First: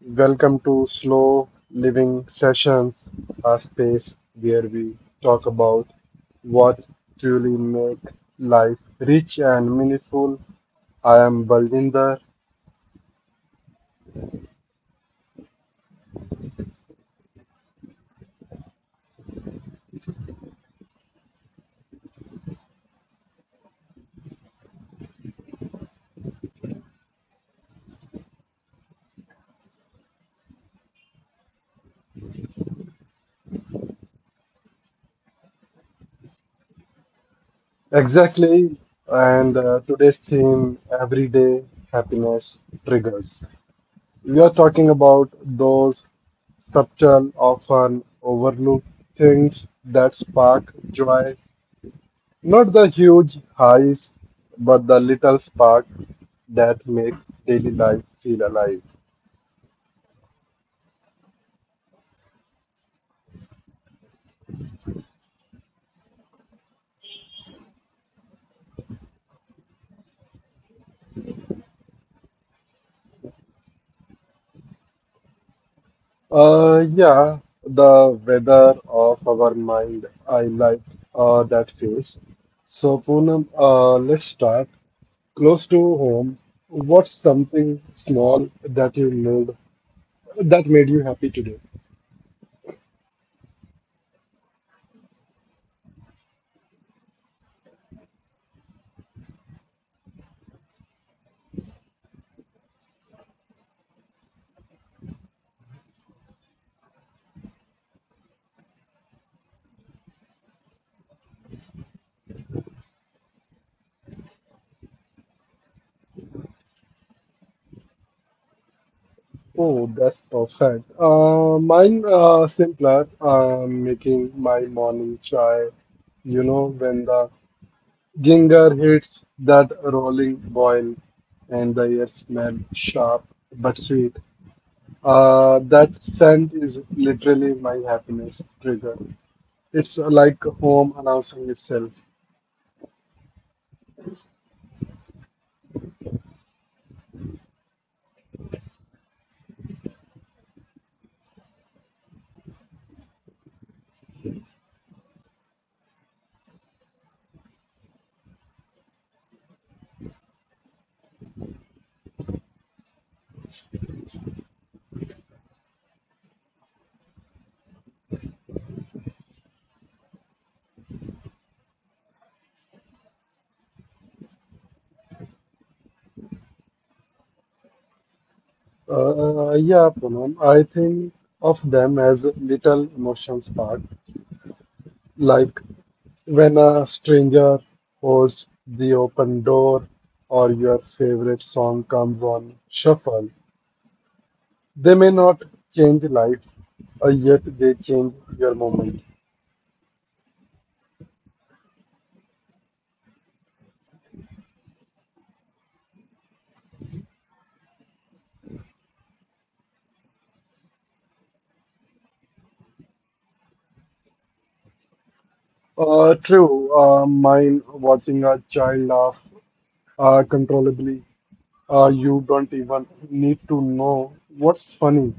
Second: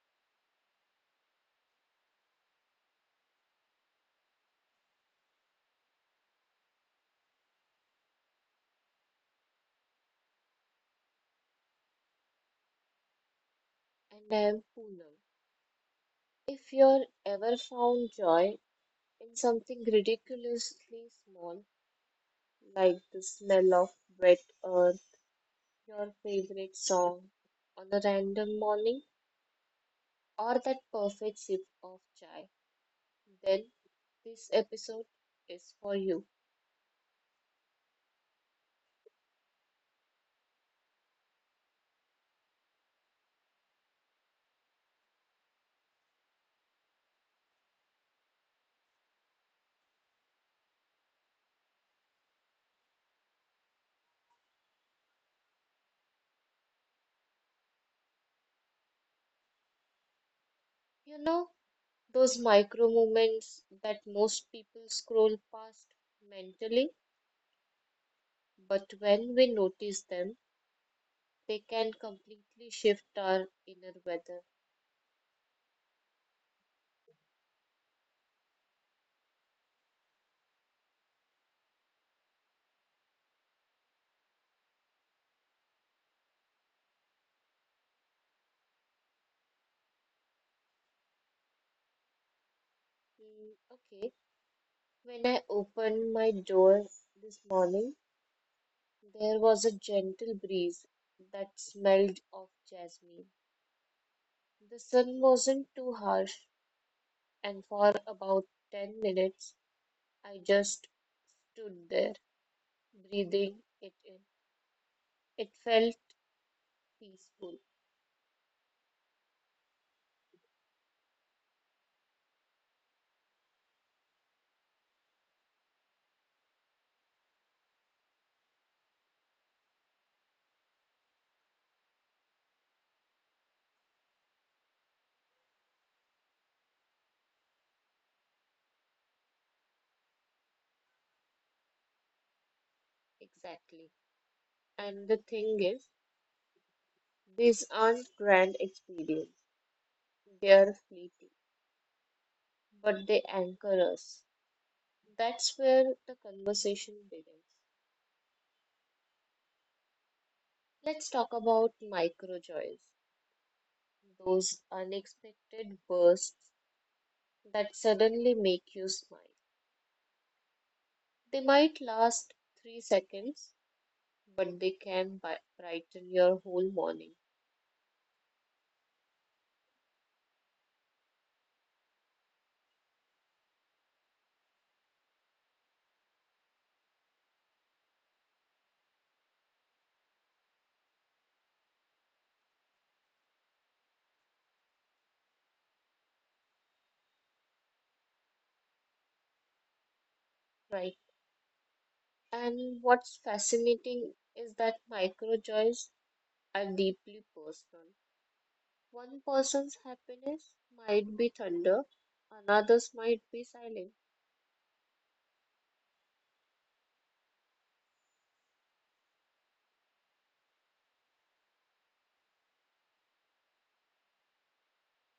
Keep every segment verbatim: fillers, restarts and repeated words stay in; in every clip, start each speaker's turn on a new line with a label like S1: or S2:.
S1: welcome to Slow Living Sessions, a space where we talk about what truly make life rich and meaningful. I am Baljinder.
S2: And I am Poonam. If you're ever found joy in something ridiculously small, like the smell of wet earth, your favorite song on a random morning, or that perfect sip of chai, then this episode is for you.
S1: Exactly, and uh, today's theme everyday happiness triggers. We are talking about those subtle, often overlooked things that spark joy. Not the huge highs, but the little sparks that make daily life feel alive.
S2: You know, those micro moments that most people scroll past mentally, but when we notice them, they can completely shift our inner weather.
S1: Uh, yeah, the weather of our mind. I like uh, that phrase. So, Poonam, uh, let's start. Close to home, what's something small that you made that made you happy today?
S2: Mm, okay, when I opened my door this morning, there was a gentle breeze that smelled of jasmine. The sun wasn't too harsh, and for about ten minutes, I just stood there, breathing it in. It felt peaceful,
S1: Oh, that's perfect. Uh, mine uh, simpler. Uh, making my morning chai. You know, when the Ginger hits that rolling boil, and the air smells sharp but sweet. Uh, that scent is literally my happiness trigger. It's like home announcing itself.
S2: exactly. And the thing is, these aren't grand experiences, they are fleeting, but they anchor us. That's where the conversation begins. Let's talk about micro joys, those unexpected bursts that suddenly make you smile. They might last three seconds, but they can bi- brighten your whole morning,
S1: Uh, yeah, Poonam, I think of them as little emotion spark, like when a stranger holds the open door or your favorite song comes on shuffle. They may not change life, uh, yet they change your moment.
S2: right? And what's fascinating is that micro joys are deeply personal. One person's happiness might be thunder, another's might be silent.
S1: Uh, true, uh, mine watching a child laugh uh, controllably. Uh, you don't even need to know what's funny.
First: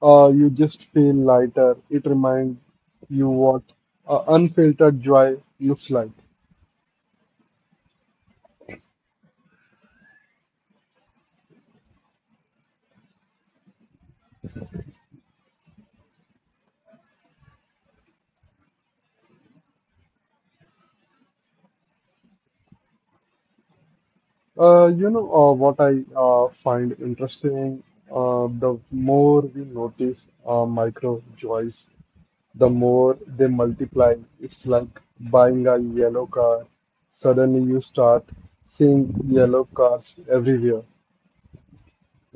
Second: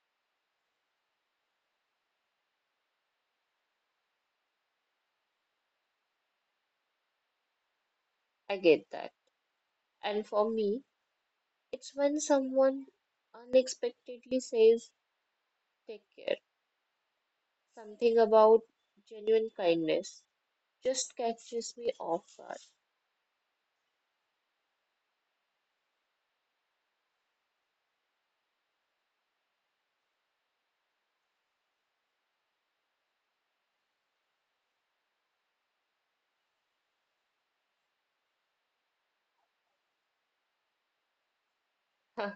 S1: Uh, you just feel lighter. It reminds you what uh, unfiltered joy looks like.
S2: I get that. And for me, it's when someone unexpectedly says, "Take care." Something about genuine kindness just catches me off guard.
S1: Uh, you know uh, what I uh, find interesting? Uh, the more we notice uh, micro joys, the more they multiply. It's like buying a yellow car. Suddenly you start seeing yellow cars everywhere.
S2: Huh,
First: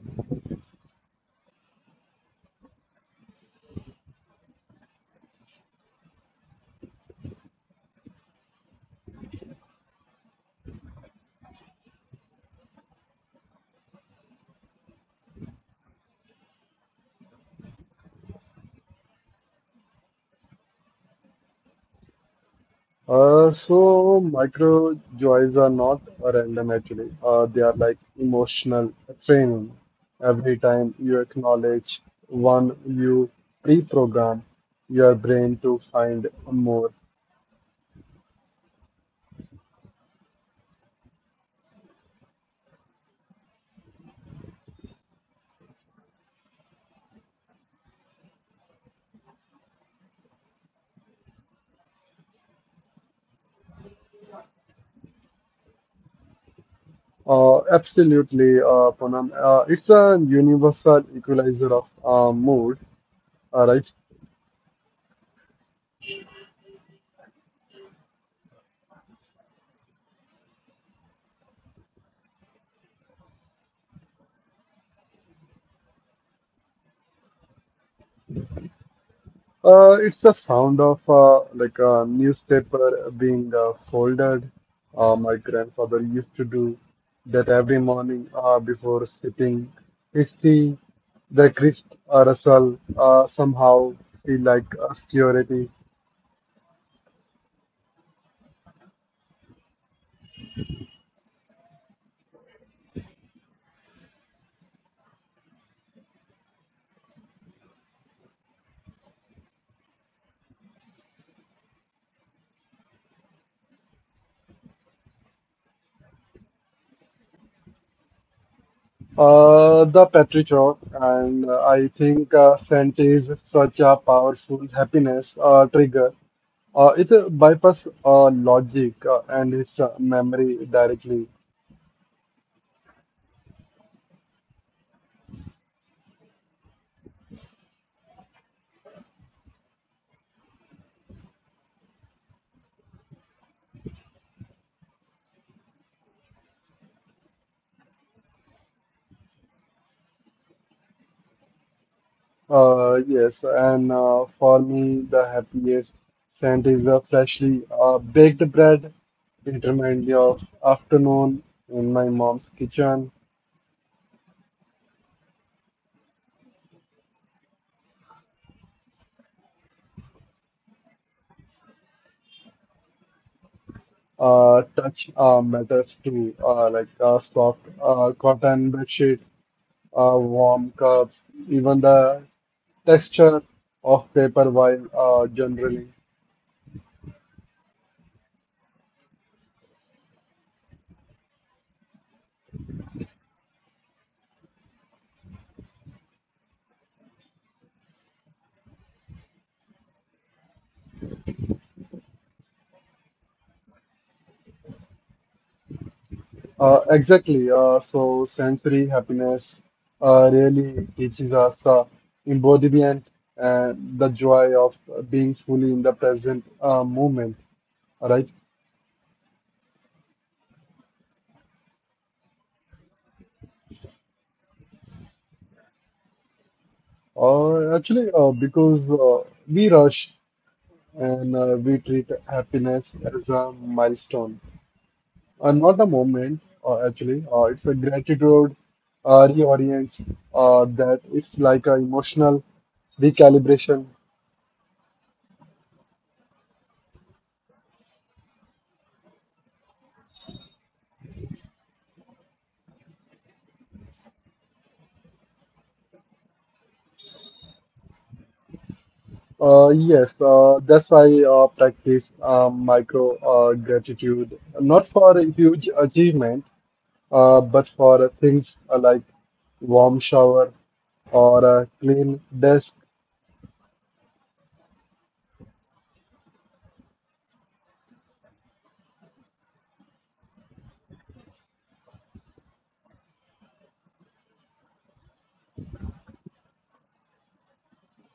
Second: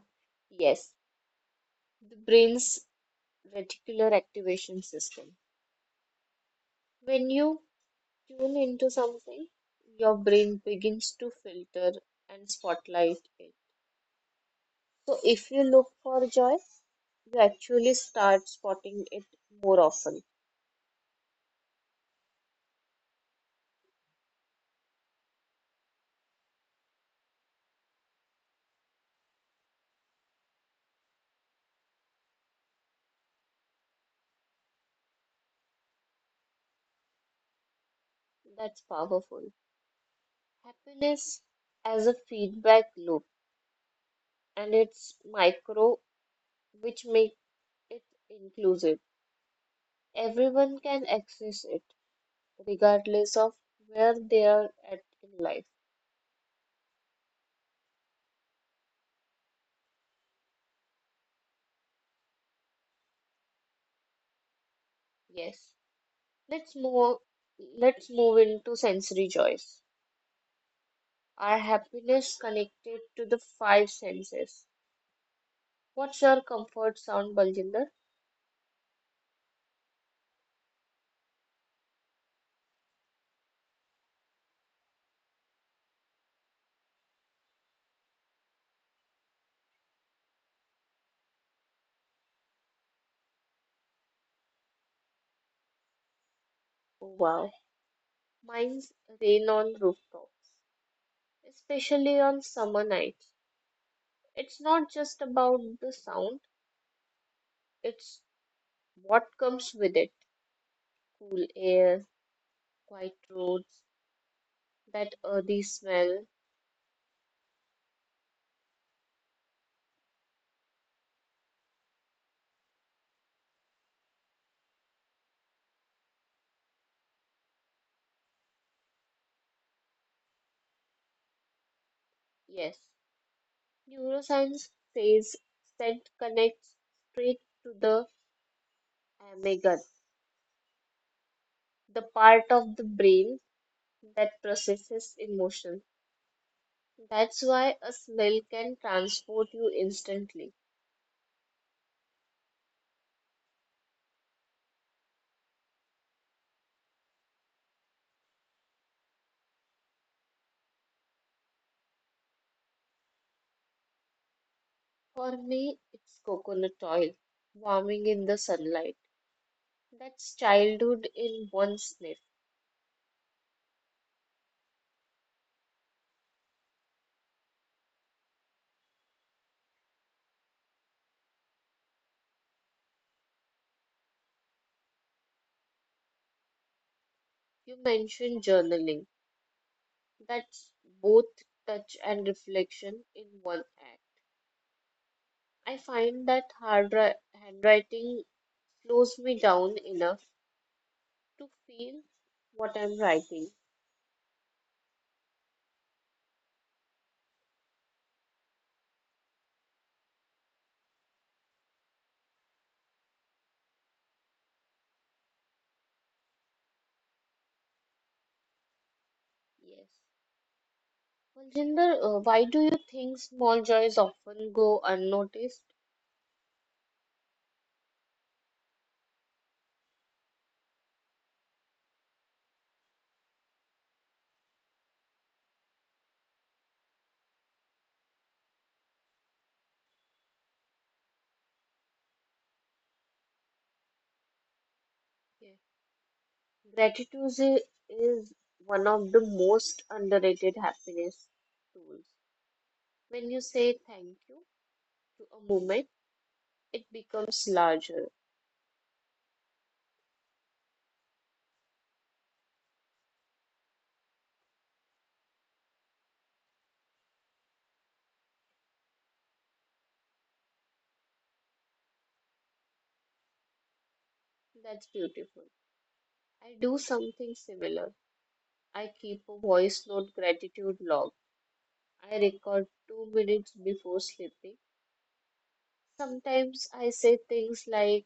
S2: yes, the brain's reticular activation system. When you tune into something, your brain begins to filter and spotlight it. So if you look for joy, you actually start spotting it more often.
S1: Uh, so micro joys are not random actually. Uh, they are like emotional training. Every time you acknowledge one, you pre-program your brain to find more.
S2: That's powerful. Happiness as a feedback loop, and it's micro, which makes it inclusive. Everyone can access it, regardless of where they are at in life.
S1: Uh, absolutely, uh, Poonam. Uh, it's a universal equalizer of uh, mood, uh, right?
S2: Yes. Let's move let's move into sensory joys. Our happiness connected to the five senses. What's your comfort sound, Baljinder?
S1: Uh, it's the sound of uh, like a newspaper being uh, folded. Uh, my grandfather used to do that every morning uh, before sipping his tea. The crisp uh, rustle uh, somehow feel like obscurity.
S2: Wow. Mine's rain on rooftop, especially on summer nights. It's not just about the sound, it's what comes with it. Cool air, quiet roads, that earthy smell.
S1: Uh, the Petrichor, and uh, I think uh, scent is such a powerful happiness uh, trigger. Uh, it bypasses uh, logic uh, and its uh, memory directly.
S2: Yes, neuroscience says scent connects straight to the amygdala, the part of the brain that processes emotion. That's why a smell can transport you instantly.
S1: Uh, yes, and uh, for me, the happiest scent is the freshly uh, baked bread. It reminds me of afternoon in my mom's kitchen.
S2: For me, it's coconut oil, warming in the sunlight. That's childhood in one sniff.
S1: Uh, touch uh, matters too, uh, like uh, soft uh, cotton bedsheet, uh, warm cups, even the texture of paper while uh, journaling.
S2: You mentioned journaling. That's both touch and reflection in one act. I find that hard ri- handwriting slows me down enough to feel what I'm writing.
S1: Uh, exactly. Uh, so sensory happiness uh, really teaches us uh, embodiment and the joy of being fully in the present uh, moment, right?
S2: Yes. Well, Jinder, uh, why do you think small joys often go unnoticed?
S1: Or actually, uh, because uh, we rush and uh, we treat happiness as a milestone, uh, not a moment. Uh, actually, uh, it's a gratitude uh, reorients uh, that it's like a emotional recalibration.
S2: Yeah. Gratitude is, is one of the most underrated happiness tools. When you say thank you to a moment, it becomes larger.
S1: Uh, yes, uh, that's why I uh, practice uh, micro uh, gratitude, not for a huge achievement, uh, but for uh, things uh, like warm shower or a clean desk.
S2: That's beautiful. I do something similar. I keep a voice note gratitude log. I record two minutes before sleeping. Sometimes I say things like,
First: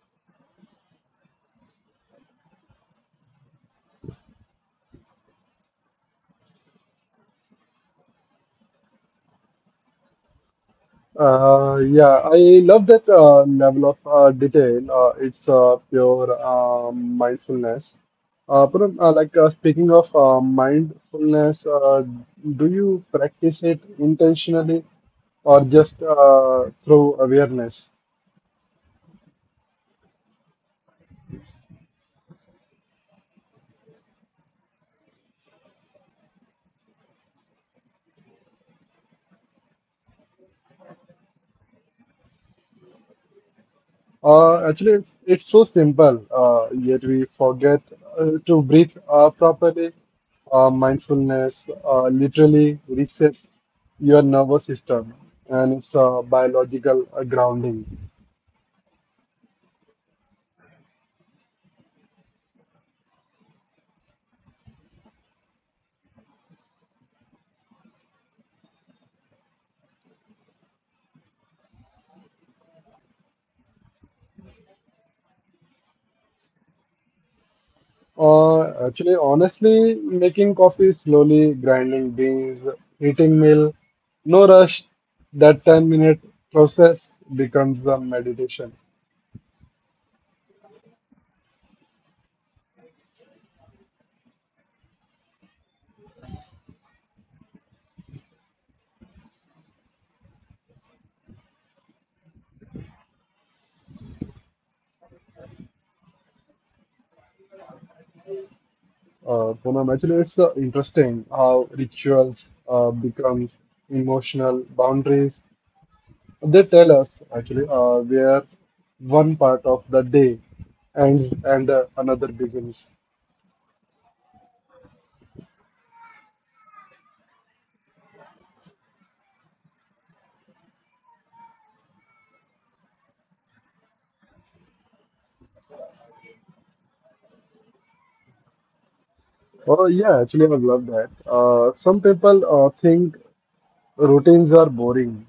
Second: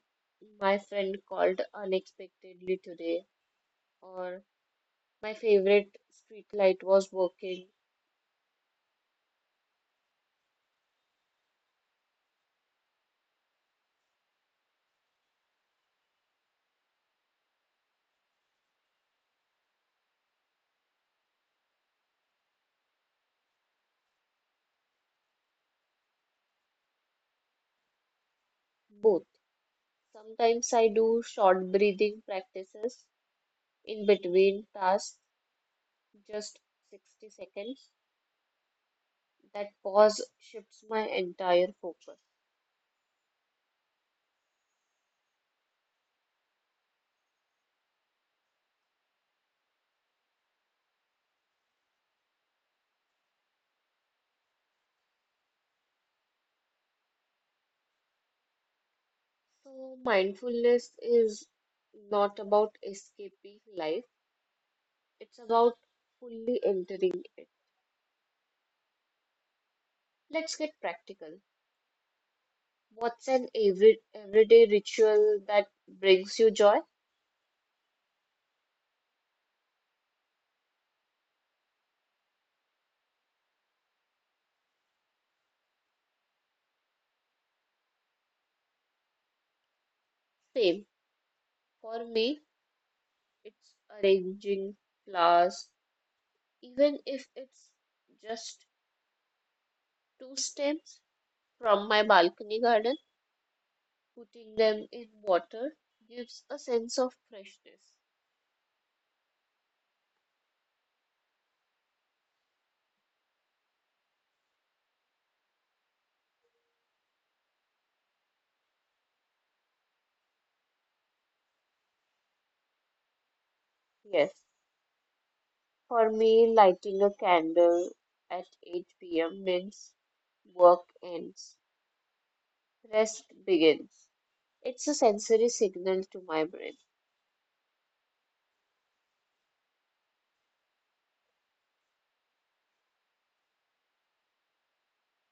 S2: "My friend called unexpectedly today," or "My favorite street light was working."
S1: Uh, yeah, I love that uh, level of uh, detail. Uh, it's uh, pure um mindfulness. Uh, but, um, uh, like uh, speaking of uh, mindfulness, uh, do you practice it intentionally or just uh, through awareness?
S2: Both. Sometimes I do short breathing practices in between tasks, just sixty seconds. That pause shifts my entire focus.
S1: Uh, actually, it's it's so simple, uh, yet we forget uh, to breathe uh, properly. Uh, mindfulness uh, literally resets your nervous system, and it's a biological uh, grounding.
S2: So, mindfulness is not about escaping life, it's about fully entering it. Let's get practical. What's an every, everyday ritual that brings you joy?
S1: Uh, actually, honestly, making coffee slowly, grinding beans, eating meal, no rush. That ten minute process becomes the meditation.
S2: Same. For me, it's arranging flowers, even if it's just two stems from my balcony garden, putting them in water gives a sense of freshness.
S1: Uh, Poonam, actually, it's uh, interesting how rituals uh, become emotional boundaries. They tell us actually uh, where one part of the day ends and uh, another begins.
S2: Yes. For me, lighting a candle at eight p m means work ends, rest begins. It's a sensory signal to my brain.
S1: Oh yeah, actually, I love that. Uh, some people uh, think routines are boring,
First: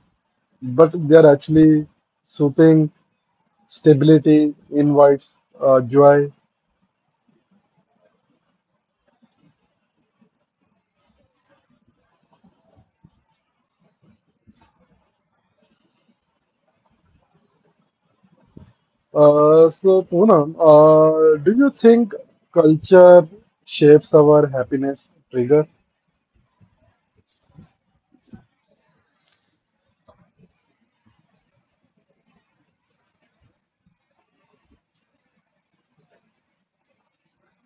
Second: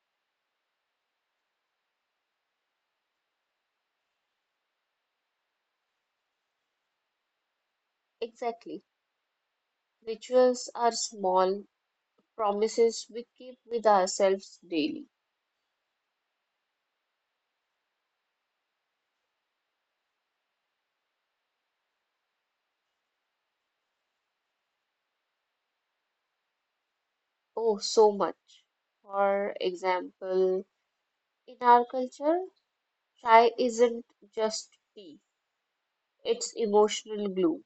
S1: but they are actually soothing. Stability invites uh, joy.
S2: Exactly. Rituals are small promises we keep with ourselves daily.
S1: Uh, so, Poonam, uh, do you think culture shapes our happiness trigger?
S2: Oh, so much. For example, in our culture, chai isn't just tea, it's emotional glue.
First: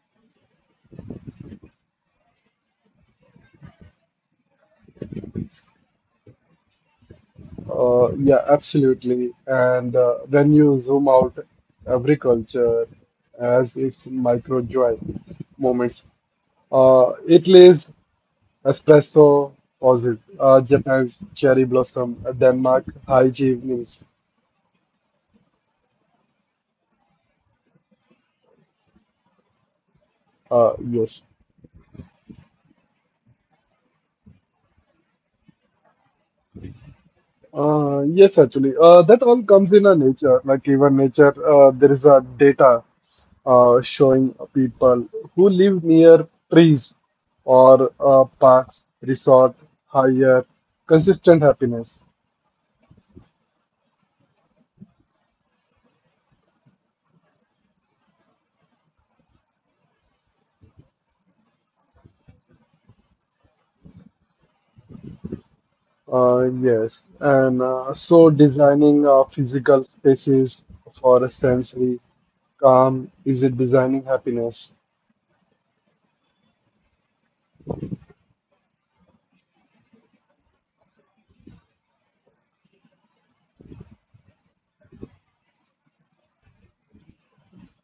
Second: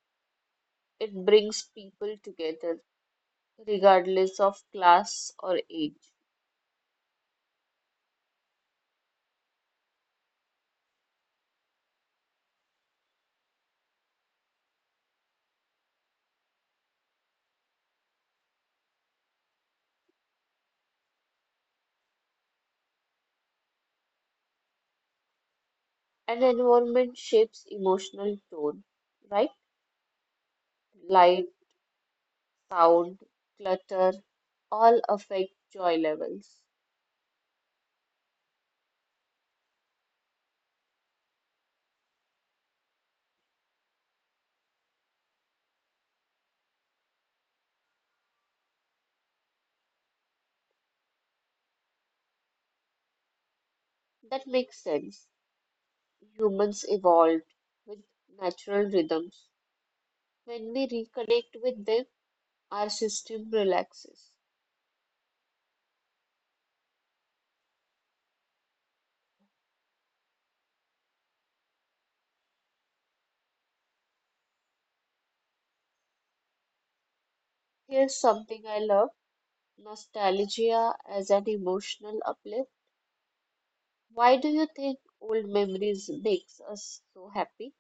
S2: It brings people together, regardless of class or age.
S1: Uh, yeah, absolutely. And uh, when you zoom out, every culture has its micro joy moments. Uh, Italy's espresso pauses, uh, Japan's cherry blossom, Denmark high evenings.
S2: And environment shapes emotional tone, right?
S1: Uh, yes.
S2: Light, sound, clutter all affect joy levels.
S1: Uh, yes, actually, uh, that all comes in a nature. Like even nature, uh, there is a data uh, showing people who live near trees or uh, parks, resort, higher consistent happiness.
S2: That makes sense. Humans evolved with natural rhythms. When we reconnect with them, our system relaxes.
S1: Uh, yes, and uh, so designing uh, physical spaces for a sensory calm is it designing happiness?
S2: Here's something I love: nostalgia as an emotional uplift. Why do you think old memories makes us so happy?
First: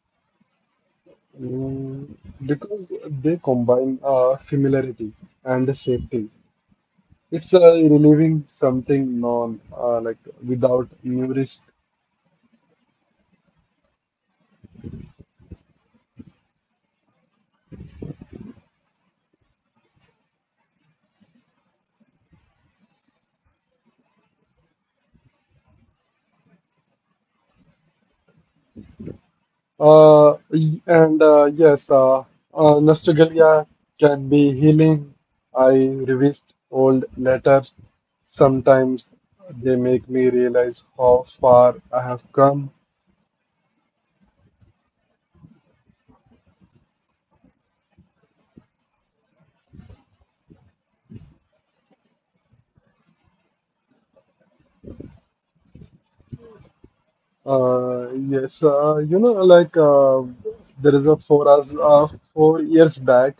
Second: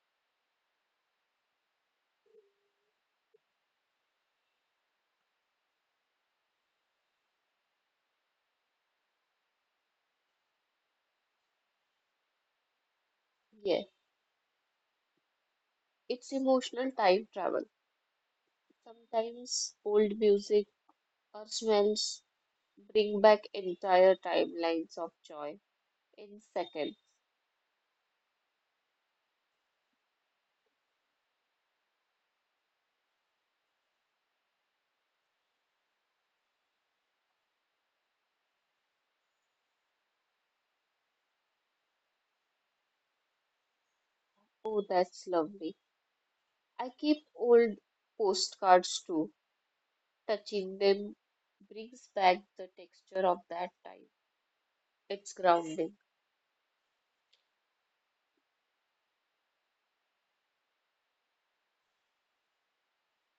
S1: Mm, because they combine uh, familiarity and safety. It's uh, relieving something non uh, like without new risk.
S2: Yeah, it's emotional time travel. Sometimes old music or smells bring back entire timelines of joy in seconds.
S1: Uh, y- and uh, yes, uh, uh, nostalgia can be healing. I revisit old letters. Sometimes they make me realize how far I have come.
S2: Oh, that's lovely. I keep old postcards too. Touching them brings back the texture of that time. It's grounding.
S1: Uh, yes, uh, you know, like uh, there is a four hours, uh, four years back,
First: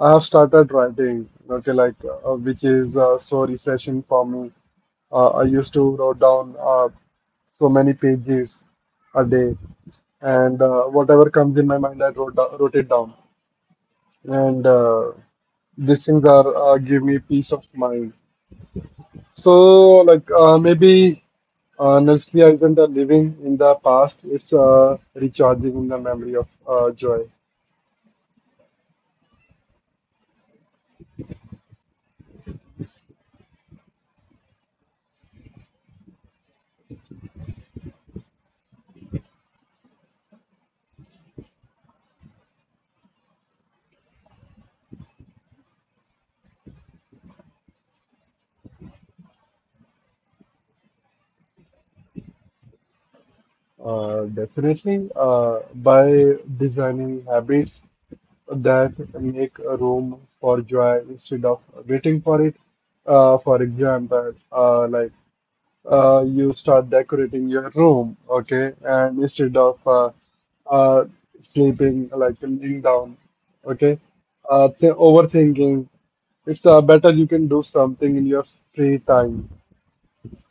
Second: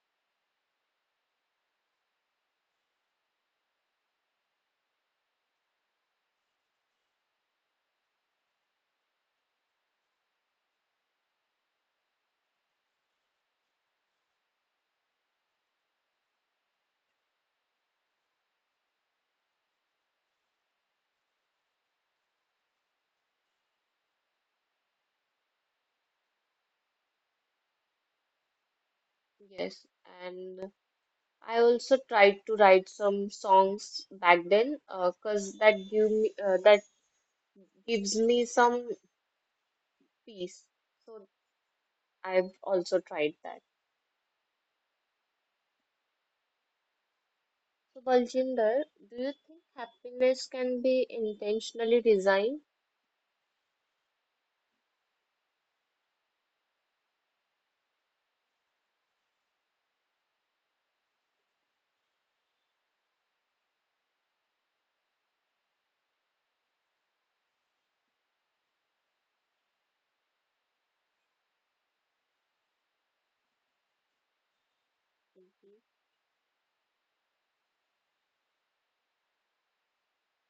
S1: I have started writing, okay, like uh, which is uh, so refreshing for me. Uh, I used to write down uh, so many pages a day, and uh, whatever comes in my mind, I wrote, do- wrote it down. And uh, these things are uh, give me peace of mind. So, like uh, maybe uh, nostalgia isn't a living in the past; it's uh, recharging in the memory of uh, joy.
S2: Yes, and I also tried to write some songs back then, uh, 'cause cause that give me uh, that gives me some peace. So I've also tried that. So Baljinder, do you think happiness can be intentionally designed?
S1: Uh, definitely, uh, by designing habits that make a room for joy instead of waiting for it. Uh, for example, uh, like uh, you start decorating your room, okay, and instead of uh, uh, sleeping, like laying down, okay, uh, th
S2: Mhm.
S1: overthinking, it's uh, better you can do something in your free time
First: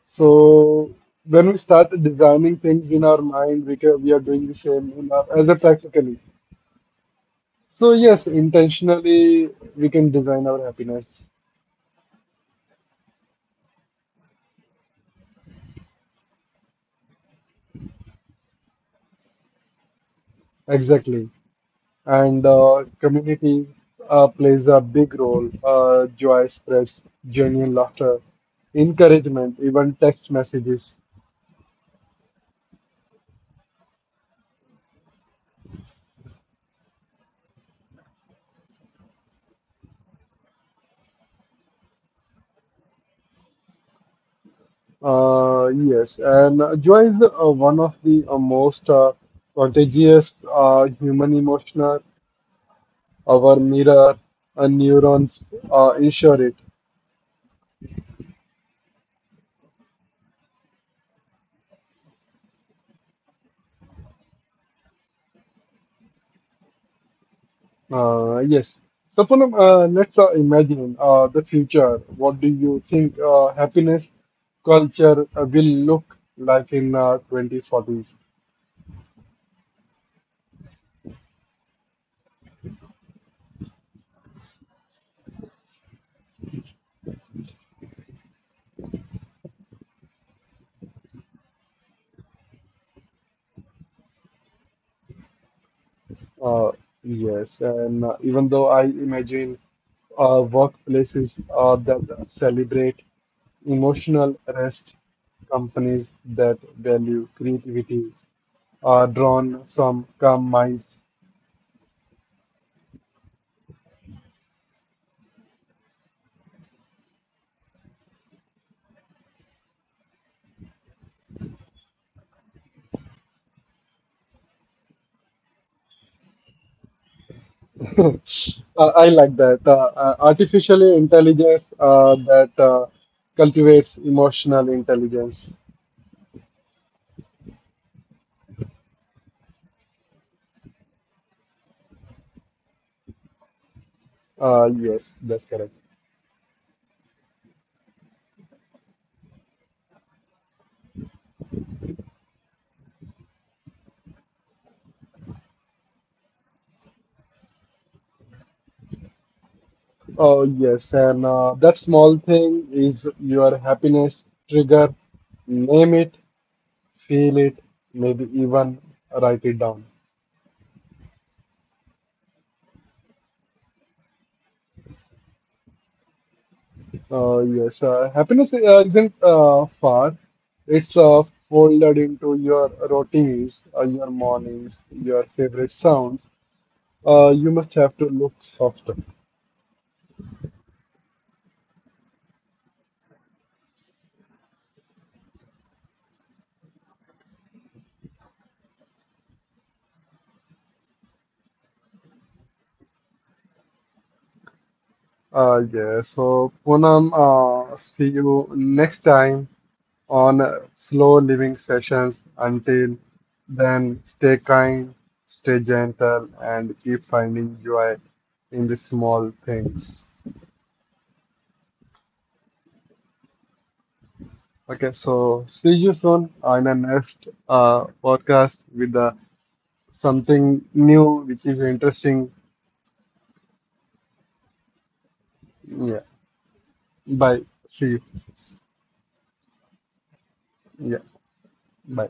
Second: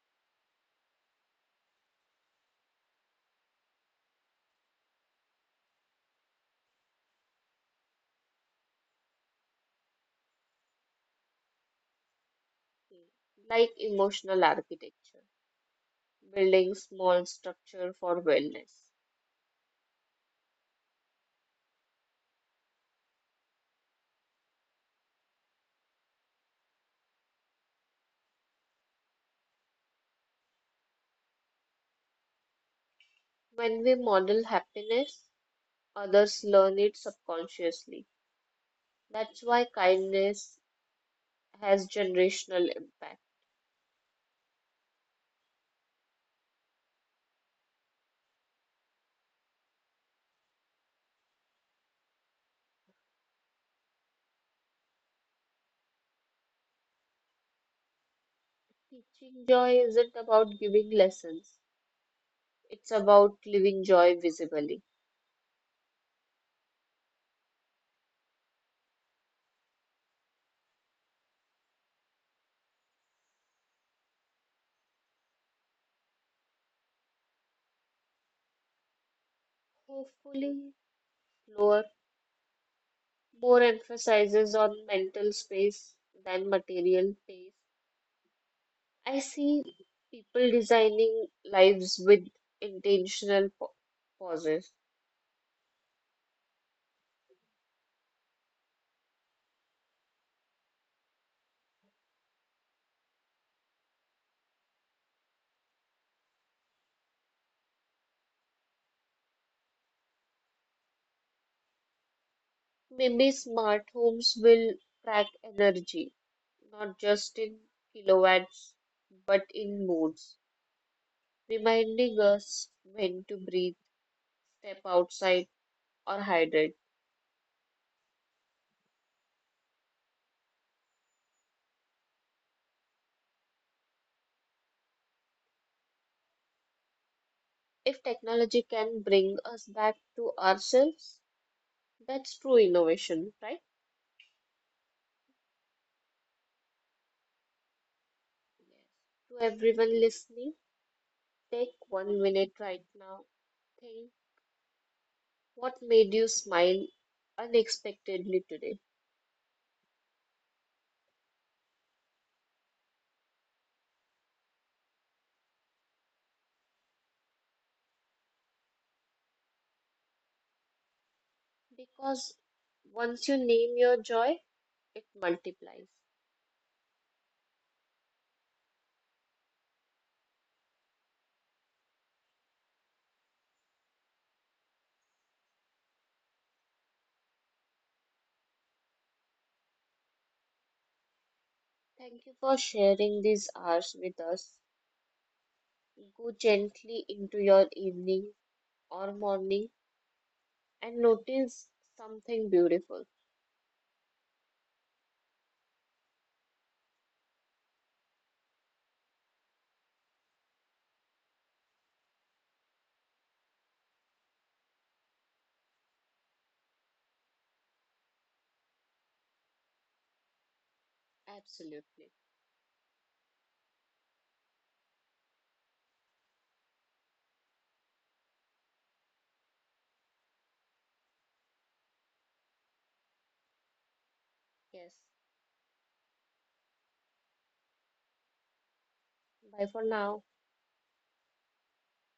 S1: so when we start designing things in our mind, we can, we are doing the same in our, as a practically. So yes, intentionally we can design our happiness.
S2: Like emotional architecture, building small structure for wellness.
S1: Exactly, and uh, community uh, plays a big role. Uh, joy spreads, genuine laughter, encouragement, even text messages.
S2: When we model happiness, others learn it subconsciously. That's why kindness has generational impact.
S1: Uh, yes, and uh, joy is uh, one of the uh, most uh, contagious uh, human emotional. Our mirror uh, neurons uh, ensure it.
S2: Teaching joy isn't about giving lessons, it's about living joy visibly.
S1: Uh, yes. So, Poonam, uh, let's uh, imagine uh, the future. What do you think uh, happiness culture uh, will look like in uh, twenty forties?
S2: Hopefully, lower more emphasizes on mental space than material pace. I see people designing lives with intentional pa- pauses.
S1: Uh, yes, and uh, even though I imagine uh, workplaces uh, that celebrate emotional rest, companies that value creativity are drawn from calm minds.
S2: Maybe smart homes will track energy, not just in kilowatts, but in moods, reminding us when to breathe, step outside, or hydrate.
S1: Uh, I like that. Uh, uh, artificial intelligence uh, that uh, cultivates emotional intelligence.
S2: If technology can bring us back to ourselves, that's true innovation, right?
S1: Uh, yes, that's correct.
S2: To everyone listening, take one minute right now. Think, what made you smile unexpectedly today?
S1: Oh, yes. And uh, that small thing is your happiness trigger. Name it, feel it, maybe even write it down.
S2: Because once you name your joy, it multiplies.
S1: Uh, yes, uh, happiness uh, isn't uh, far. It's uh, folded into your routines, uh, your mornings, your favorite sounds. Uh, you must have to look softer.
S2: Thank you for sharing these hours with us. Go gently into your evening or morning and notice something beautiful.
S1: Uh, yeah, so Poonam, uh, see you next time on uh, slow living sessions. Until then, stay kind, stay gentle, and keep finding joy in the small things.
S2: Absolutely.
S1: Okay, so see you soon on the next uh, podcast with uh, something new which is interesting.
S2: Yes.
S1: Yeah, bye. See you.
S2: Bye for now.
S1: Yeah, bye.